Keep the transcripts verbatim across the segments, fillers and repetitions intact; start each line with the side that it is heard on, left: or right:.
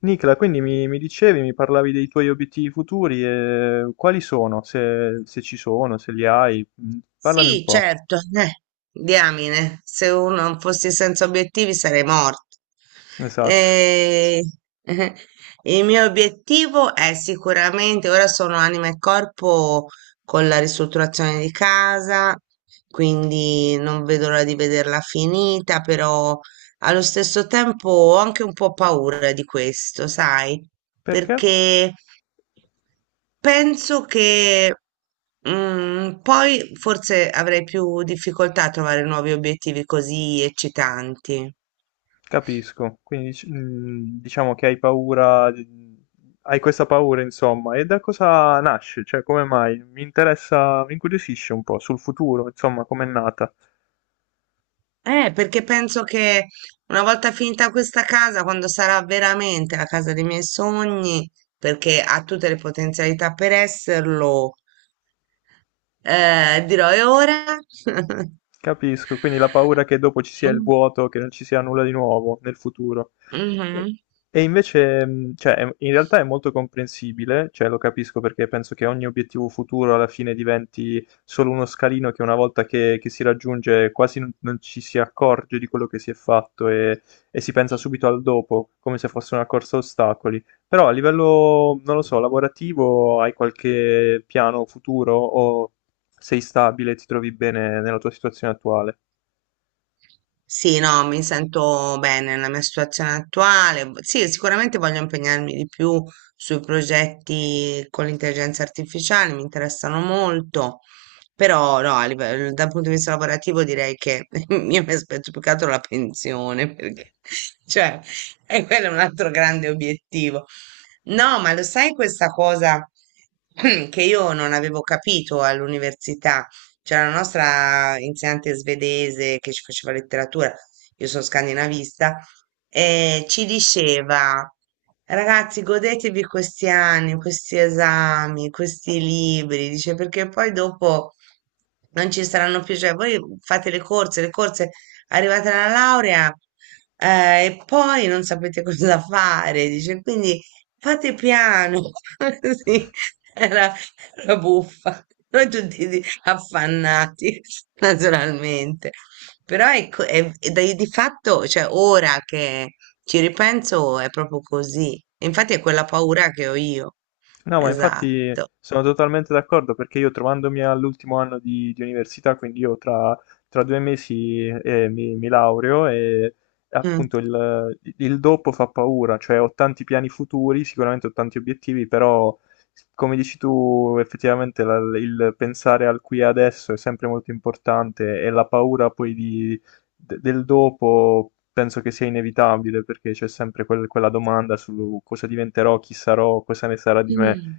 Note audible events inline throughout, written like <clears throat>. left: Nicola, quindi mi, mi dicevi, mi parlavi dei tuoi obiettivi futuri e quali sono, se, se ci sono, se li hai, Mm, parlami un
right: Sì,
left: po'.
right: certo, eh, diamine, se uno non fossi senza obiettivi sarei morto.
left: Esatto.
right: Eh, eh, il mio obiettivo è sicuramente, ora sono anima e corpo con la ristrutturazione di casa, quindi non vedo l'ora di vederla finita, però allo stesso tempo ho anche un po' paura di questo, sai?
left: Perché?
right: Perché penso che mm, poi forse avrei più difficoltà a trovare nuovi obiettivi così eccitanti.
left: Capisco. Quindi dic- mm, diciamo che hai paura, di- hai questa paura, insomma, e da cosa nasce? Cioè, come mai? Mi interessa, mi incuriosisce un po' sul futuro, insomma, com'è nata.
right: Eh, perché penso che una volta finita questa casa, quando sarà veramente la casa dei miei sogni, perché ha tutte le potenzialità per esserlo, Eh, dirò, e ora? <laughs>
left: Capisco, quindi la paura che dopo ci sia il vuoto, che non ci sia nulla di nuovo nel futuro.
right: Mm,
left: E,
right: mhm.
left: e invece, mh, cioè, è- in realtà è molto comprensibile, cioè lo capisco perché penso che ogni obiettivo futuro alla fine diventi solo uno scalino che una volta che, che si raggiunge quasi non, non ci si accorge di quello che si è fatto e, e si pensa subito al dopo, come se fosse una corsa a ostacoli. Però a livello, non lo so, lavorativo, hai qualche piano futuro o sei stabile, ti trovi bene nella tua situazione attuale.
right: Sì, no, mi sento bene nella mia situazione attuale. V- Sì, sicuramente voglio impegnarmi di più sui progetti con l'intelligenza artificiale, mi interessano molto, però no, a livello- dal punto di vista lavorativo direi che <laughs> io mi aspetto più che altro la pensione, perché <laughs> cioè, e quello è un altro grande obiettivo. No, ma lo sai questa cosa <clears throat> che io non avevo capito all'università? C'era la nostra insegnante svedese che ci faceva letteratura, io sono scandinavista, e ci diceva, ragazzi, godetevi questi anni, questi esami, questi libri, dice, perché poi dopo non ci saranno più, cioè voi fate le corse, le corse, arrivate alla laurea, eh, e poi non sapete <laughs> cosa fare, dice, quindi fate piano, <laughs> sì, era, era buffa. Noi tutti affannati <laughs> naturalmente. Però ecco, è, è da- di fatto, cioè ora che ci ripenso è proprio così. Infatti è quella paura che ho io.
left: No, ma infatti
right: Esatto.
left: sono totalmente d'accordo perché io trovandomi all'ultimo anno di, di università, quindi io tra, tra due mesi eh, mi, mi laureo e
right: Mm.
left: appunto il, il dopo fa paura, cioè ho tanti piani futuri, sicuramente ho tanti obiettivi, però come dici tu, effettivamente la- il pensare al qui e adesso è sempre molto importante e la paura poi di de- del dopo penso che sia inevitabile perché c'è sempre quel- quella domanda su cosa diventerò, chi sarò, cosa ne sarà di me,
right: Mm.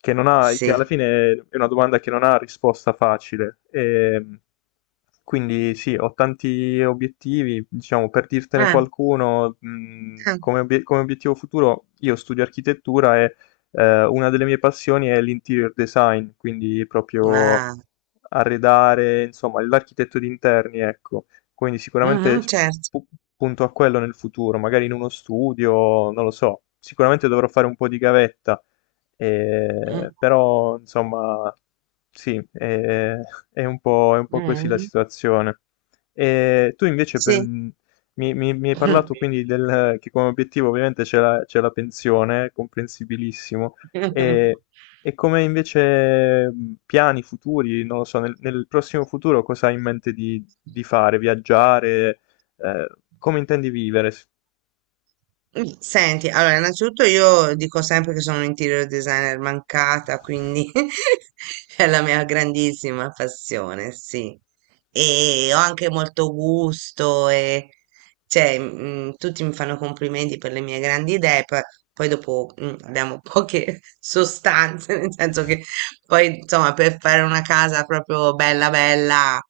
left: che, non ha, che alla
right: Sì.
left: fine è una domanda che non ha risposta facile. E, quindi sì, ho tanti obiettivi, diciamo, per dirtene
right: Ah,
left: qualcuno, mh,
right: ah.
left: come, obie- come obiettivo futuro, io studio architettura e eh, una delle mie passioni è l'interior design, quindi proprio
right: Ah.
left: arredare, insomma, l'architetto di interni, ecco. Quindi sicuramente
right: Mhm, certo.
left: pu- punto a quello nel futuro, magari in uno studio, non lo so, sicuramente dovrò fare un po' di gavetta eh,
right: Mm,
left: però, insomma, sì, eh, è un po', è un po' così la
right: mm,
left: situazione. E tu invece per-
right: sì.
left: mi, mi- mi hai
right: Mm.
left: parlato quindi del, che come obiettivo ovviamente c'è la, c'è la pensione, comprensibilissimo,
right: <laughs>
left: e, e come invece mh, piani futuri, non lo so, nel, nel prossimo futuro cosa hai in mente di, di fare? Viaggiare? Eh, Come intendi vivere?
right: Mm, senti, allora, innanzitutto io dico sempre che sono un interior designer mancata, quindi <laughs> è la mia grandissima passione, sì. E ho anche molto gusto e cioè, mm, tutti mi fanno complimenti per le mie grandi idee, poi, poi dopo mm, abbiamo poche <laughs> sostanze, nel senso che poi, insomma, per fare una casa proprio bella bella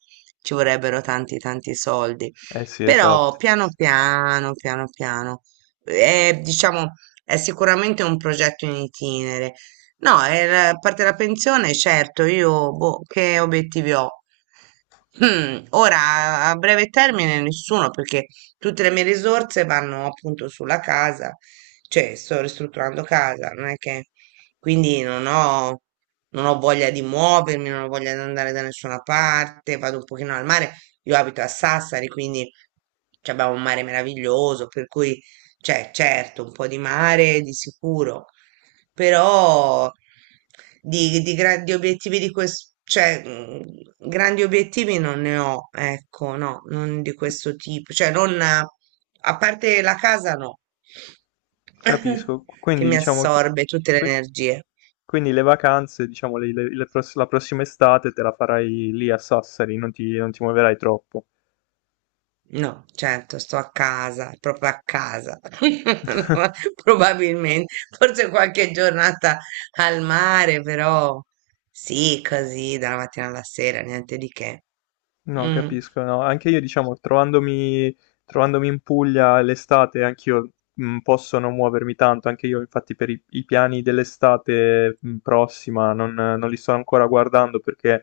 right: ci vorrebbero tanti tanti soldi.
left: Eh sì,
right: Però
left: esatto.
right: piano piano, piano piano è, diciamo, è sicuramente un progetto in itinere. No, eh, la- a parte la pensione, certo, io boh, che obiettivi ho? Hmm, ora, a breve termine nessuno, perché tutte le mie risorse vanno appunto sulla casa, cioè sto ristrutturando casa, non è che quindi non ho, non ho voglia di muovermi, non ho voglia di andare da nessuna parte, vado un pochino al mare, io abito a Sassari, quindi cioè, abbiamo un mare meraviglioso, per cui cioè, certo, un po' di mare di sicuro, però di, di grandi obiettivi di questo, cioè, mm, grandi obiettivi non ne ho, ecco, no, non di
left: C-
right: questo tipo, cioè, non, a parte la casa, no,
left: Capisco.
right: <laughs> che
left: Quindi
right: mi
left: diciamo che...
right: assorbe tutte le
left: qui-
right: energie.
left: Quindi le vacanze, diciamo, le- le- le pross- la prossima estate te la farai lì a Sassari, non ti, non ti muoverai troppo.
right: No, certo, sto a casa, proprio a casa. <laughs> Probabilmente, forse qualche giornata al mare, però sì, così, dalla mattina alla sera, niente di che.
left: No,
right: Mm,
left: capisco, no. Anche io, diciamo, trovandomi, trovandomi in Puglia l'estate, anch'io mh, posso non muovermi tanto. Anche io, infatti, per i, i piani dell'estate mh, prossima non, non li sto ancora guardando perché eh,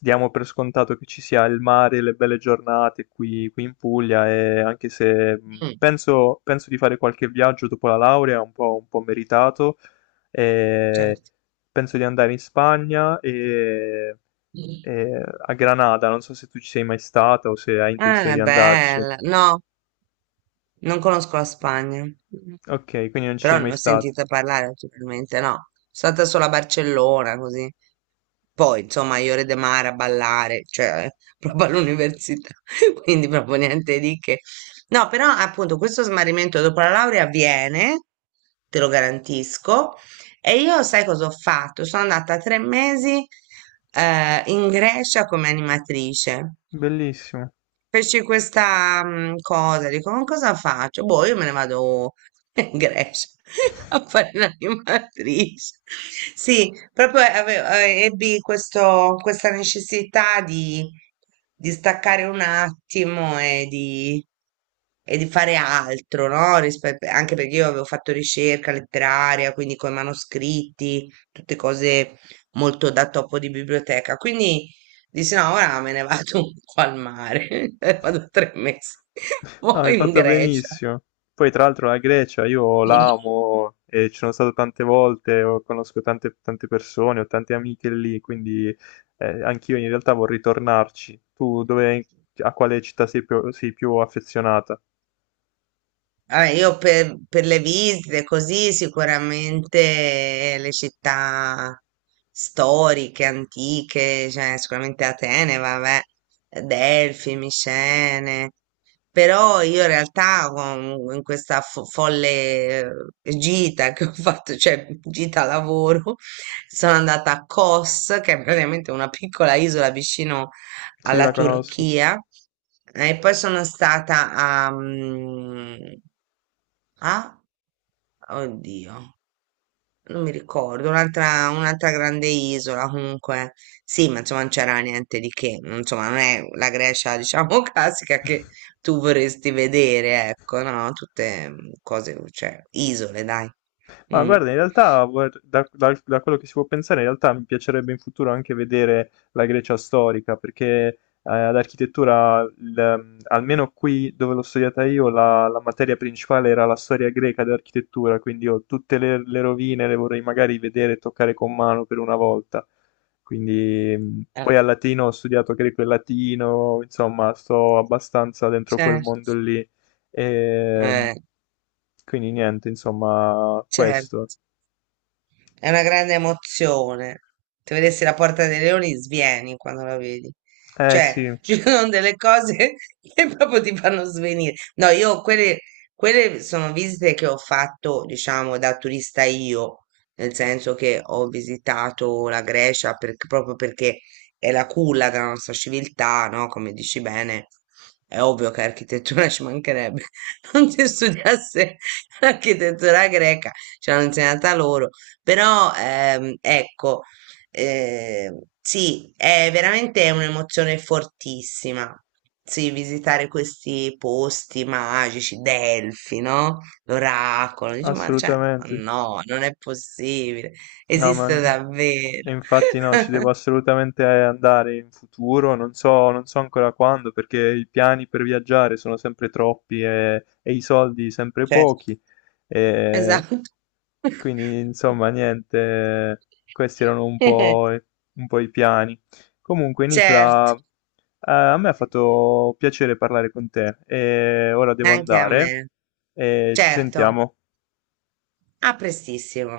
left: diamo per scontato che ci sia il mare, le belle giornate qui, qui in Puglia. E anche se mh,
right: mm,
left: penso, penso di fare qualche viaggio dopo la laurea, un po', un po' meritato, e
right: certo.
left: penso di andare in Spagna e
right: Mm.
left: eh, a Granada, non so se tu ci sei mai stata o se hai
right: Ah,
left: intenzione
right: è
left: di andarci.
right: bella. No, non conosco la Spagna.
left: Ok, quindi non ci sei
right: Però non
left: mai
right: ne ho
left: stato.
right: sentita parlare naturalmente, no. Sono stata solo a Barcellona, così. Poi, insomma, a Iore de Mar a ballare, cioè, <laughs> proprio all'università, <laughs> quindi proprio niente di che. No, però appunto questo smarrimento dopo la laurea avviene, te lo garantisco, e io sai cosa ho fatto? Sono andata tre mesi eh, in Grecia come animatrice.
left: Bellissimo.
right: Feci questa mm, cosa, dico, ma cosa faccio? Boh, io me ne vado in Grecia <laughs> a fare l'animatrice. Sì, proprio avevo, eh, ebbi questo, questa necessità di, di staccare un attimo e di, e di fare altro, no? Rispetto, anche perché io avevo fatto ricerca letteraria, quindi con i manoscritti, tutte cose molto da topo di biblioteca. Quindi dici no, ora me ne vado un po' al mare, <laughs> vado tre mesi, <laughs>
left: No, hai
right: poi in
left: fatto
right: Grecia.
left: benissimo. Poi, tra l'altro, la Grecia io l'amo e ci sono stato tante volte, ho- conosco tante, tante persone, ho tante amiche lì, quindi eh, anch'io in realtà vorrei tornarci. Tu dove, a quale città sei più, sei più affezionata?
right: Vabbè, io per, per le visite, così sicuramente le città storiche, antiche, cioè sicuramente Atene, vabbè, Delfi, Micene, però io in realtà con- in questa fo- folle eh, gita che ho fatto, cioè gita lavoro, sono andata a Kos, che è praticamente una piccola isola vicino
left: Sì,
right: alla
left: la conosco.
right: Turchia, e poi sono stata a... mm, ah, oddio, non mi ricordo, un'altra un'altra grande isola comunque. Sì, ma insomma non c'era niente di che, non- insomma non è la Grecia, diciamo, <laughs> classica che tu vorresti vedere, ecco, no? Tutte mm, cose, cioè, isole, dai.
left: Ma
right: Mm.
left: guarda, in realtà, guard- da, da- da quello che si può pensare, in realtà mi piacerebbe in futuro anche vedere la Grecia storica, perché eh, ad architettura, il- ehm, almeno qui dove l'ho studiata io, la, la materia principale era la storia greca dell'architettura, quindi io tutte le, le rovine le vorrei magari vedere e toccare con mano per una volta. Quindi, mh,
right: Eh,
left: poi al latino ho studiato greco e latino, insomma, sto abbastanza dentro quel mondo
right: certo,
left: lì. E,
right: eh,
left: quindi niente, insomma, questo.
right: certo. È una grande emozione. Se vedessi la Porta dei Leoni, svieni quando la vedi.
left: Eh sì,
right: Cioè, <laughs> ci sono delle cose <laughs> che proprio ti fanno svenire. No, io quelle, quelle sono visite che ho fatto, diciamo, da turista io, nel senso che ho visitato la Grecia perché- proprio perché è la culla della nostra civiltà, no? Come dici bene, è ovvio che architettura ci mancherebbe. <laughs> Non si studiasse l'architettura greca, ce l'hanno insegnata loro però ehm, ecco, eh, sì, è veramente un'emozione fortissima. Sì, visitare questi posti magici, Delfi, no? L'oracolo, dici, ma cioè, ma
left: assolutamente.
right: no, non è possibile,
left: No, ma
right: esiste davvero.
left: infatti no, ci
right: <laughs>
left: devo assolutamente andare in futuro, non so, non so, ancora quando, perché i piani per viaggiare sono sempre troppi e, e i soldi sempre
right: Certo.
left: pochi. E,
right: Esatto. <laughs>
left: quindi, insomma, niente, questi erano un po', i- un po' i piani. Comunque,
right: Certo,
left: Nicla, eh, a me ha fatto piacere parlare con te e ora devo
right: anche a
left: andare
right: me.
left: e ci
right: Certo,
left: sentiamo.
right: a prestissimo.